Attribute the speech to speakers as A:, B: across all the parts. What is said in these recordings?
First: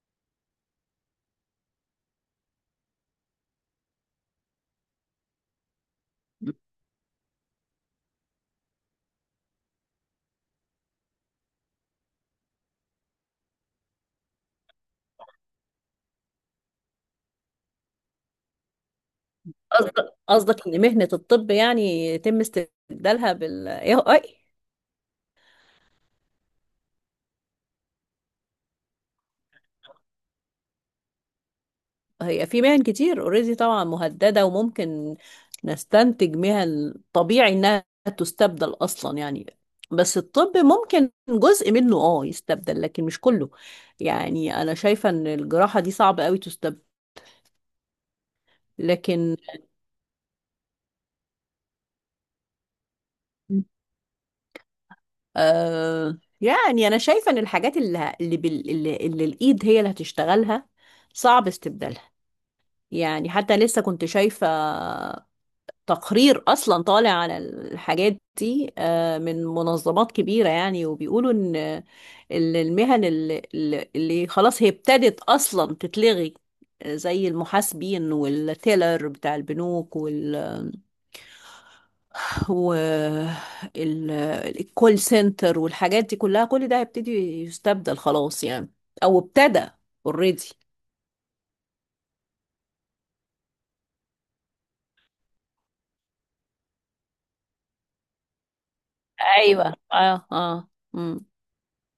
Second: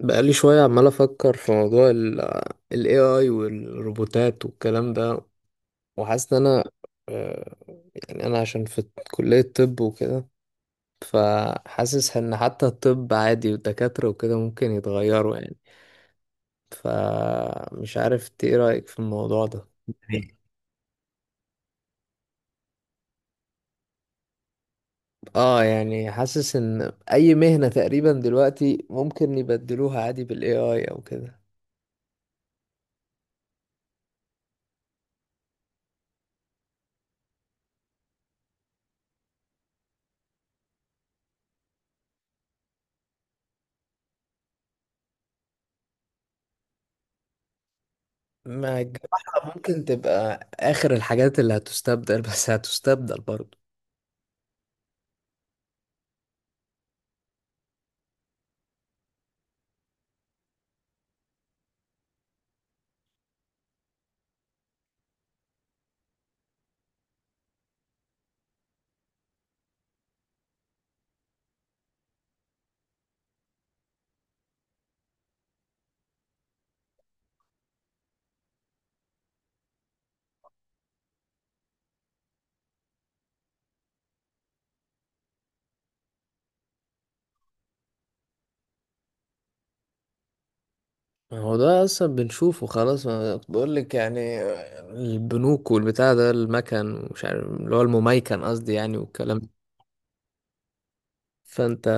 A: بقالي شوية عمال أفكر في موضوع ال AI والروبوتات والكلام ده. وحاسس إن أنا آه، يعني أنا عشان في كلية طب وكده، فحاسس إن حتى الطب عادي والدكاترة وكده ممكن يتغيروا يعني. فمش عارف إنت إيه رأيك في الموضوع ده؟
B: قصدك ان مهنة الطب يعني يتم استبدالها بال AI.
A: اه يعني حاسس ان اي مهنة تقريبا دلوقتي ممكن يبدلوها عادي بال AI او كده.
B: هي في مهن كتير اوريدي طبعا مهددة، وممكن نستنتج مهن طبيعي انها تستبدل اصلا يعني. بس الطب ممكن جزء منه يستبدل لكن مش كله. يعني انا شايفة ان الجراحة دي صعبة قوي تستبدل.
A: ما
B: لكن
A: الجراحة ممكن تبقى آخر الحاجات اللي هتستبدل، بس هتستبدل برضه.
B: يعني انا شايفة ان الحاجات اللي الايد هي اللي هتشتغلها صعب استبدالها. يعني حتى لسه كنت شايفة تقرير أصلا طالع على الحاجات دي، من منظمات كبيرة يعني، وبيقولوا إن المهن اللي خلاص هي ابتدت أصلا تتلغي، زي المحاسبين والتيلر بتاع البنوك والكول سنتر والحاجات دي كلها. كل ده هيبتدي يستبدل خلاص يعني، أو ابتدى اوريدي.
A: ما هو ده أصلا بنشوفه خلاص، ما بقول لك يعني، البنوك والبتاع ده المكن ومش عارف اللي هو المميكن قصدي يعني، والكلام ده.
B: ايوه، اه، اه.
A: فأنت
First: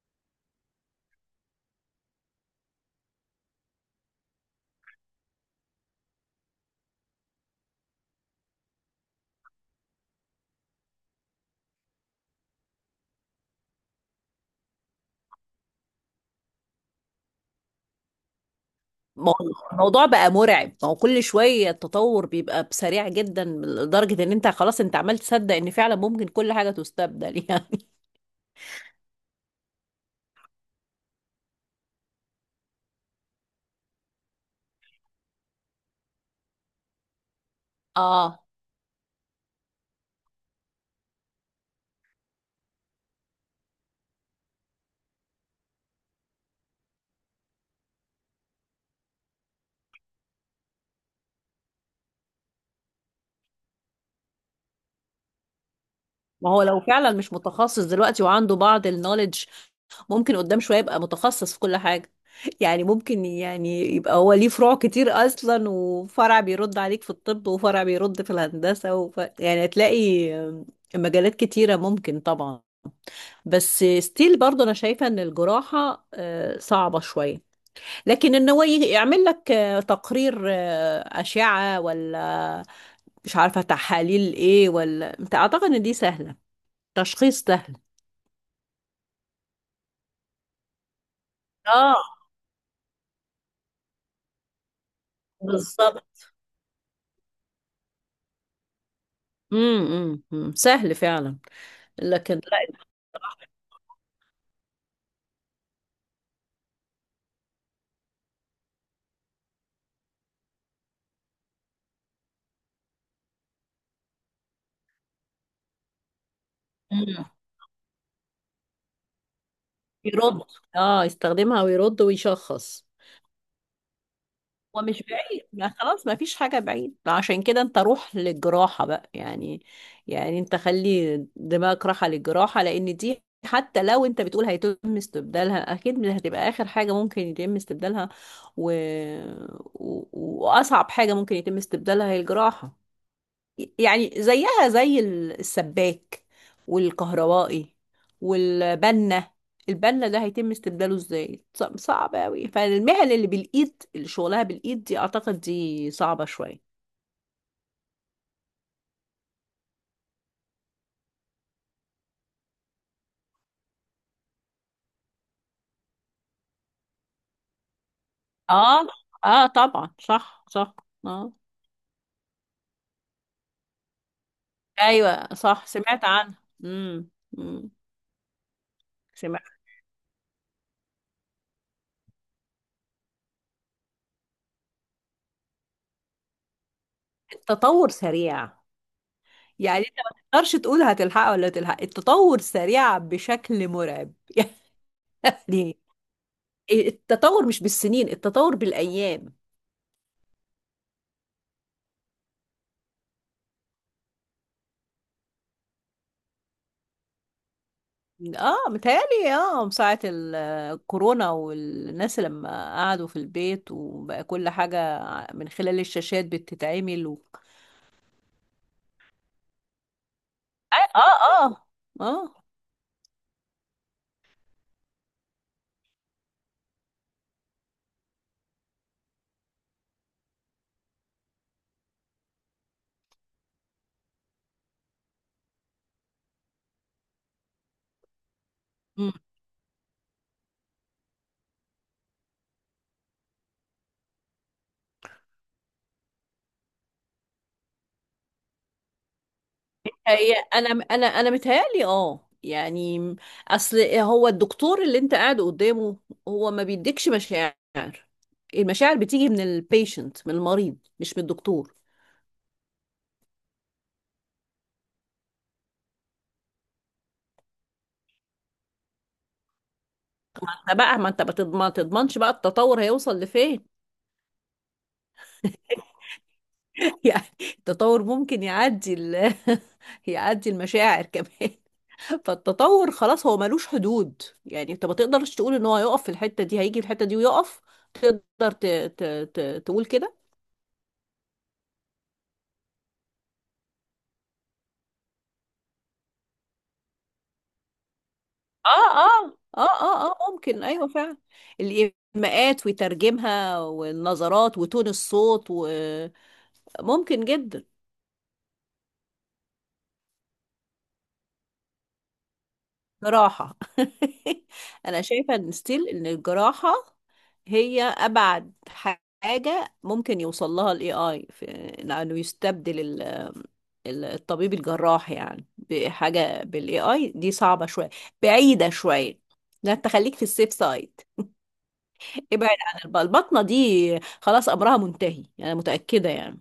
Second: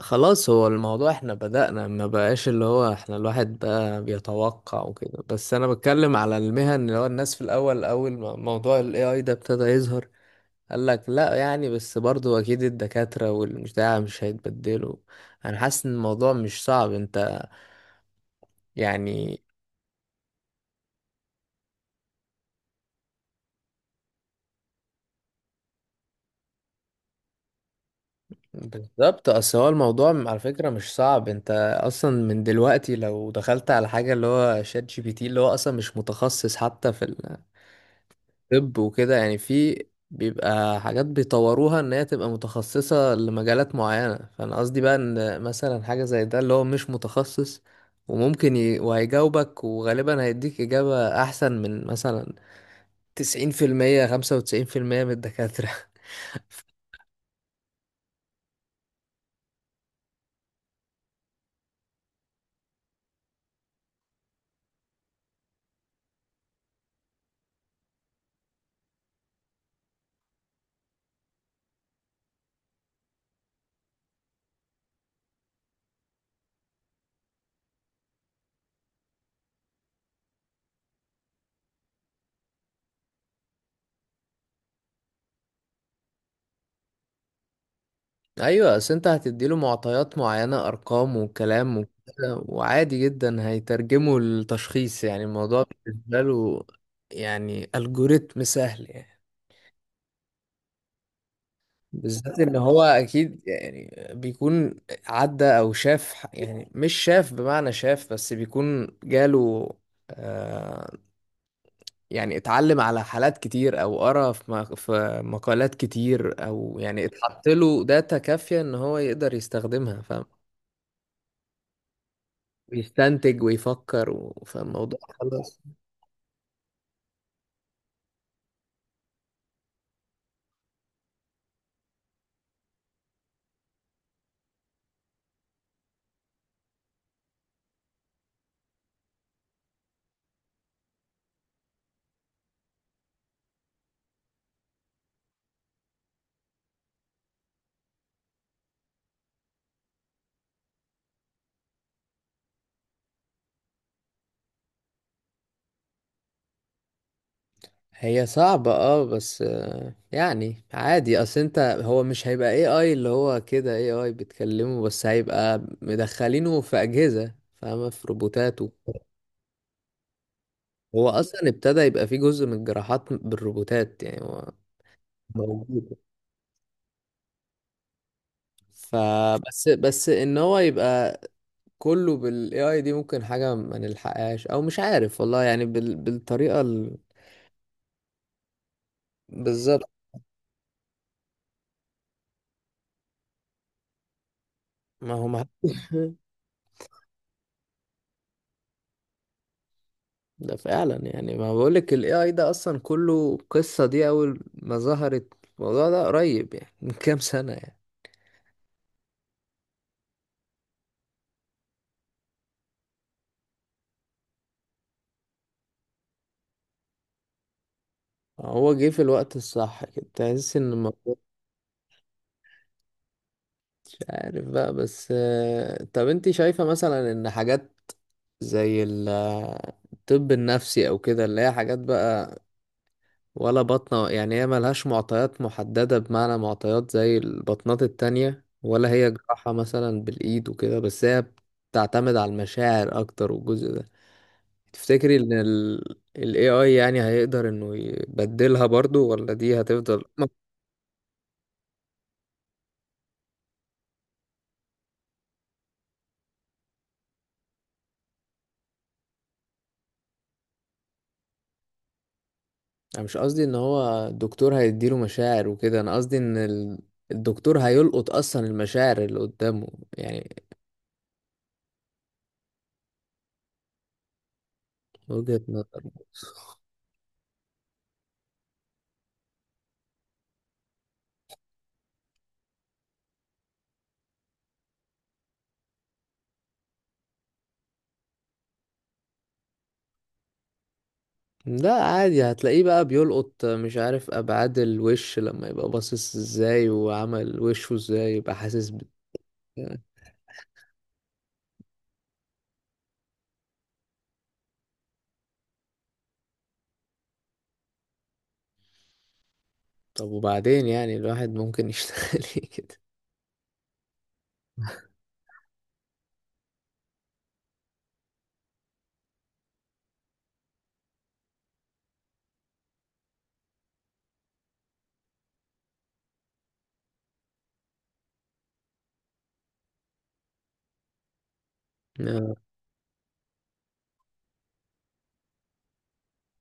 A: خلاص، هو الموضوع احنا بدأنا ما بقاش اللي هو احنا الواحد بقى بيتوقع وكده، بس أنا بتكلم على المهن اللي هو الناس في الأول، أول ما موضوع ال AI ده ابتدى يظهر قال لك لا يعني، بس برضو اكيد الدكاترة والبتاع مش هيتبدلوا. انا حاسس ان الموضوع مش صعب انت،
B: ما
A: يعني
B: هو الموضوع بقى مرعب، ما هو كل شوية التطور بيبقى بسريع جدا لدرجة ان انت خلاص انت عمال تصدق ان فعلا ممكن كل حاجة تستبدل يعني.
A: بالظبط. اصل هو الموضوع على فكرة مش صعب انت. اصلا من دلوقتي لو دخلت على حاجة اللي هو شات جي بي تي، اللي هو اصلا مش متخصص حتى في
B: اه.
A: طب وكده، يعني في بيبقى حاجات بيطوروها ان هي تبقى متخصصة لمجالات معينة. فانا قصدي بقى ان مثلا حاجة زي ده اللي هو مش متخصص، وممكن وهيجاوبك وغالبا هيديك إجابة أحسن من مثلا 90%، 95% من الدكاترة.
B: ما هو لو فعلا مش متخصص دلوقتي وعنده بعض النوليدج، ممكن قدام شوية يبقى متخصص في كل حاجة. يعني ممكن يعني يبقى هو ليه فروع كتير اصلا، وفرع بيرد عليك في الطب، وفرع بيرد في الهندسة، يعني هتلاقي مجالات كتيرة ممكن طبعا. بس ستيل برضه انا شايفة ان الجراحة صعبة شوية. لكن إن هو يعمل لك تقرير، أشعة، ولا مش عارفة تحاليل إيه، ولا أنت أعتقد إن دي سهلة، تشخيص سهل.
A: أيوة، أصل أنت هتديله معطيات معينة، أرقام وكلام
B: اه،
A: وكده، وعادي جدا هيترجمه لتشخيص، يعني الموضوع
B: بالظبط.
A: بالنسبة له يعني ألجوريتم سهل يعني.
B: سهل فعلا. لكن
A: بالذات ان
B: لا.
A: هو اكيد يعني بيكون عدى او شاف يعني مش شاف بمعنى شاف، بس بيكون جاله آه يعني اتعلم على حالات كتير، او قرا في مقالات كتير، او يعني
B: مم.
A: اتحط له داتا كافية ان هو يقدر يستخدمها، فاهم،
B: يرد. اه، يستخدمها ويرد ويشخص.
A: ويستنتج ويفكر
B: هو
A: فالموضوع
B: مش بعيد،
A: خلاص.
B: ما خلاص ما فيش حاجة بعيد. عشان كده انت روح للجراحة بقى يعني. يعني انت خلي دماغك راحة للجراحة، لان دي حتى لو انت بتقول هيتم استبدالها اكيد مش هتبقى اخر حاجة ممكن يتم استبدالها. و... و... واصعب حاجة ممكن يتم استبدالها هي الجراحة. يعني زيها زي السباك والكهربائي والبنة. البنة ده هيتم استبداله ازاي؟ صعب قوي. فالمهن اللي بالايد، اللي شغلها بالايد دي، اعتقد دي صعبة شوية.
A: هي صعبة اه، بس يعني عادي. اصل انت هو مش هيبقى اي اي اللي هو كده اي اي بتكلمه، بس هيبقى مدخلينه في اجهزة، فاهمة، في روبوتات
B: اه، اه طبعا، صح صح.
A: هو
B: اه،
A: اصلا ابتدى يبقى فيه جزء من الجراحات بالروبوتات، يعني هو
B: ايوه صح،
A: موجود.
B: سمعت عنها. امم. أمم. سمعت.
A: فبس ان هو يبقى كله بالاي اي دي، ممكن حاجة ما نلحقهاش او مش عارف والله، يعني بالطريقة
B: التطور سريع. يعني
A: بالظبط.
B: انت ما تقدرش تقول هتلحقها ولا تلحق، التطور سريع بشكل مرعب.
A: ما هو ما
B: يعني التطور مش بالسنين، التطور بالأيام.
A: ده فعلا، يعني ما بقولك، ال AI ده أصلا كله، قصة دي أول ما ظهرت الموضوع ده قريب يعني، من كام سنة يعني.
B: اه متهيألي، من ساعة الكورونا والناس لما قعدوا في البيت، وبقى كل حاجة من خلال الشاشات بتتعمل.
A: هو جه في الوقت الصح كده، تحس إن
B: اه،
A: الموضوع
B: اه، اه، آه.
A: مش عارف بقى. بس طب أنت شايفة مثلا إن حاجات زي الطب النفسي أو كده، اللي هي حاجات بقى ولا بطنة، يعني هي ملهاش معطيات محددة، بمعنى معطيات زي البطنات التانية، ولا هي
B: مم.
A: جراحة مثلا بالإيد وكده، بس هي بتعتمد على المشاعر أكتر، والجزء ده تفتكري ان ال AI يعني هيقدر انه يبدلها برضو، ولا دي هتفضل
B: هي، انا متهيألي يعني، اصل هو الدكتور اللي انت قاعد قدامه هو ما بيديكش مشاعر. المشاعر بتيجي من البيشنت، من المريض، مش من الدكتور.
A: انا مش قصدي ان هو الدكتور هيديله مشاعر وكده، انا قصدي ان الدكتور هيلقط اصلا المشاعر اللي قدامه يعني.
B: فبقى ما انت بتض- ما تضمنش بقى التطور هيوصل لفين.
A: وجهة نظر.
B: يعني التطور ممكن يعدي يعدي المشاعر كمان. فالتطور خلاص هو ملوش حدود. يعني انت ما تقدرش تقول ان هو هيقف في الحتة دي، هيجي في الحتة دي ويقف. تقدر ت... ت... ت... تقول كده.
A: لا، عادي هتلاقيه بقى بيلقط مش عارف ابعاد الوش، لما يبقى باصص ازاي وعمل وشه ازاي يبقى
B: اه،
A: حاسس
B: اه، اه، اه، اه، ممكن، ايوه فعلا. الايماءات ويترجمها، والنظرات، وتون الصوت، وممكن جدا.
A: طب وبعدين يعني الواحد ممكن يشتغل إيه كده؟
B: جراحة. أنا شايفة إن ستيل إن الجراحة هي أبعد حاجة ممكن يوصل لها ال AI في إنه يستبدل الطبيب الجراح. يعني بحاجة بال AI دي صعبة شوية، بعيدة شوية. لا، أنت خليك في السيف سايد.
A: آه،
B: ابعد عن البطنة دي، خلاص أمرها منتهي، أنا متأكدة يعني.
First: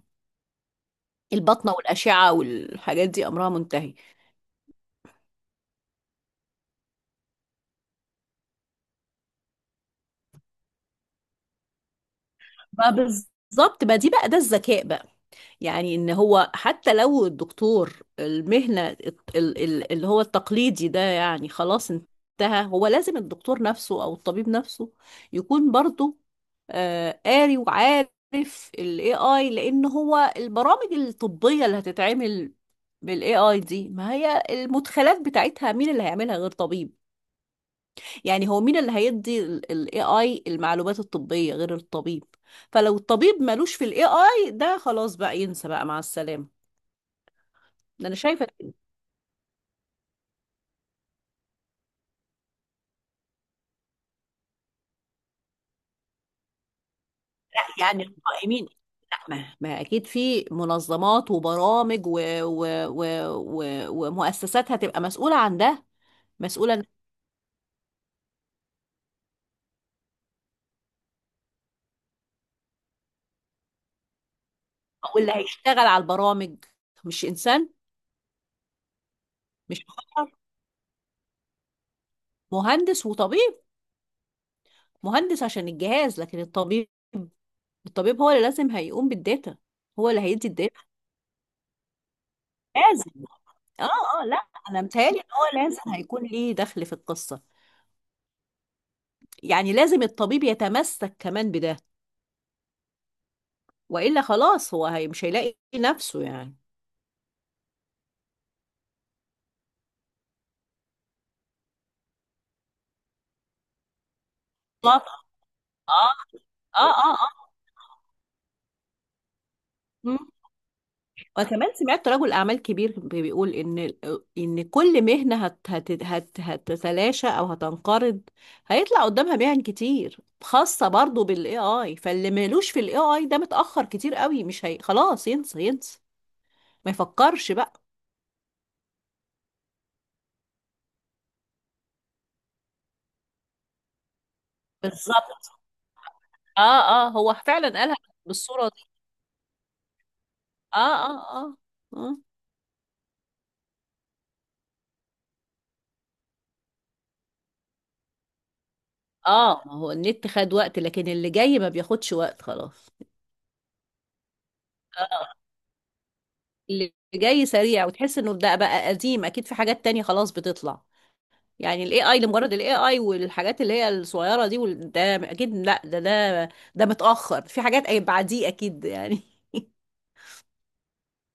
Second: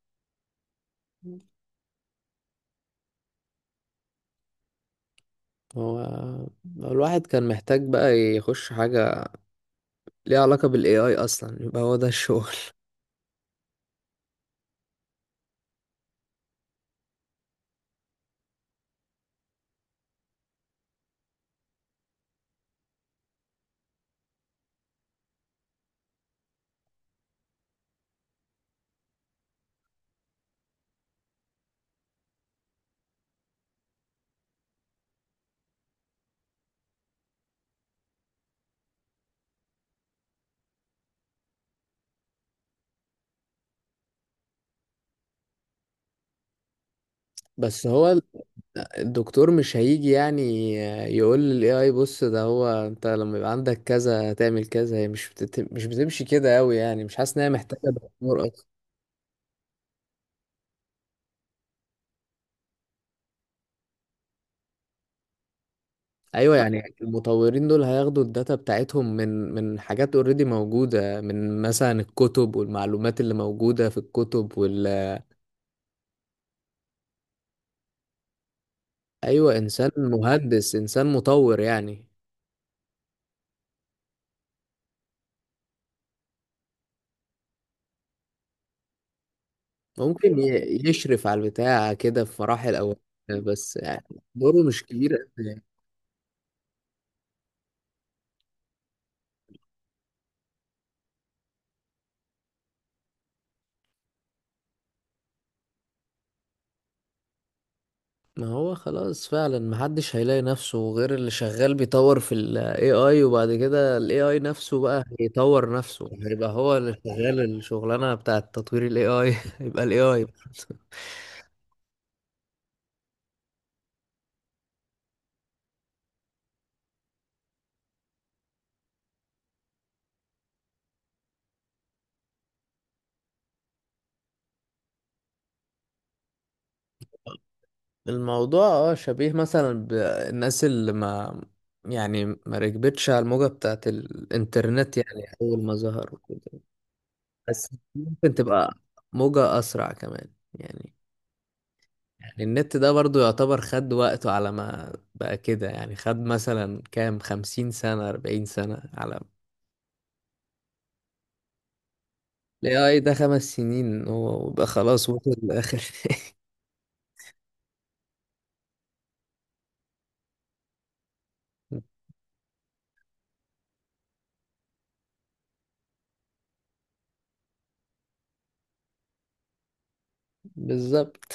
B: البطنة والأشعة والحاجات دي أمرها منتهي.
A: هو الواحد كان محتاج بقى يخش حاجة ليه علاقة بالاي اي اصلا، يبقى هو ده الشغل.
B: ما بالظبط، ما دي بقى ده الذكاء بقى. يعني ان هو حتى لو الدكتور المهنة اللي هو التقليدي ده يعني خلاص انتهى، هو لازم الدكتور نفسه او الطبيب نفسه يكون برضه قاري وعارف ال AI. لان هو البرامج الطبية اللي هتتعمل بال AI دي، ما هي المدخلات بتاعتها مين اللي هيعملها غير طبيب؟ يعني هو مين اللي هيدي ال AI المعلومات الطبية غير الطبيب؟ فلو الطبيب ملوش في ال AI ده خلاص بقى، ينسى بقى، مع السلامة.
A: بس هو
B: انا شايفه إن،
A: الدكتور مش هيجي يعني يقول للاي اي بص، ده هو انت لما يبقى عندك كذا تعمل كذا. هي مش مش بتمشي كده قوي، يعني مش حاسس ان هي محتاجة
B: لا يعني
A: دكتور اصلا.
B: القائمين، لا، ما اكيد في منظمات وبرامج و... ومؤسسات هتبقى مسؤوله عن ده.
A: ايوه
B: مسؤوله إن-
A: يعني المطورين دول هياخدوا الداتا بتاعتهم من حاجات اوريدي موجودة، من مثلا الكتب والمعلومات اللي موجودة في الكتب وال
B: واللي هيشتغل على البرامج مش انسان،
A: ايوه،
B: مش
A: انسان
B: بشر.
A: مهندس، انسان مطور يعني،
B: مهندس وطبيب. مهندس عشان الجهاز، لكن الطبيب، الطبيب هو اللي لازم هيقوم بالداتا. هو اللي
A: ممكن
B: هيدي الداتا
A: يشرف على البتاع كده في مراحل أول،
B: لازم.
A: بس
B: اه،
A: يعني
B: اه، لا
A: دوره
B: انا
A: مش كبير
B: متهيألي ان
A: قد
B: هو
A: يعني.
B: لازم هيكون ليه دخل في القصه. يعني لازم الطبيب يتمسك كمان بده، والا خلاص هو هي مش هيلاقي نفسه يعني.
A: ما هو خلاص، فعلا محدش هيلاقي نفسه غير اللي شغال بيطور في ال AI، وبعد كده ال AI نفسه بقى
B: اه،
A: هيطور نفسه، هيبقى هو
B: اه،
A: اللي
B: اه،
A: شغال
B: اه.
A: الشغلانة بتاعة تطوير ال AI، يبقى ال
B: مم.
A: AI
B: وكمان سمعت رجل اعمال كبير بيقول ان كل مهنه هت هت هت هتتلاشى او هتنقرض، هيطلع قدامها مهن كتير خاصه برضو بالاي اي. فاللي مالوش في الاي اي ده متاخر كتير قوي. مش هي خلاص، ينسى، ينسى، ما يفكرش بقى.
A: الموضوع. اه شبيه مثلا بالناس اللي ما، يعني ما ركبتش على الموجة بتاعة الانترنت، يعني
B: بالظبط.
A: أول ما ظهر وكده.
B: اه، اه، هو
A: بس
B: فعلا قالها
A: ممكن
B: بالصوره
A: تبقى
B: دي.
A: موجة أسرع كمان يعني.
B: اه، اه، اه، اه،
A: يعني النت ده برضو يعتبر خد وقته على ما بقى كده، يعني خد مثلا كام، 50 سنة، 40 سنة، على
B: اه. ما هو النت خد وقت، لكن اللي جاي ما بياخدش وقت
A: ال
B: خلاص.
A: AI ده 5 سنين هو وبقى خلاص وصل
B: آه.
A: لآخر.
B: اللي جاي سريع، وتحس انه ده بقى قديم، اكيد في حاجات تانية خلاص بتطلع. يعني الاي اي لمجرد الاي اي والحاجات اللي هي الصغيرة دي ده اكيد لا، ده متأخر في حاجات، بعديه اكيد يعني.
A: بالظبط.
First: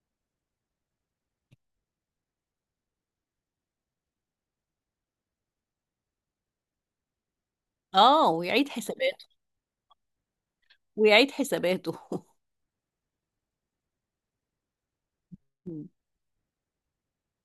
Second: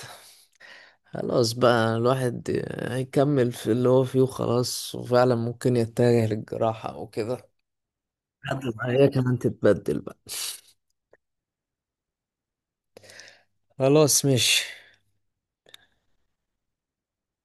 A: خلاص بقى، الواحد هيكمل في اللي هو فيه وخلاص، وفعلا ممكن يتجه للجراحة أو كده
B: اه،
A: لحد
B: ويعيد
A: ما هي
B: حساباته.
A: كمان تتبدل بقى.
B: ويعيد حساباته.
A: خلاص ماشي.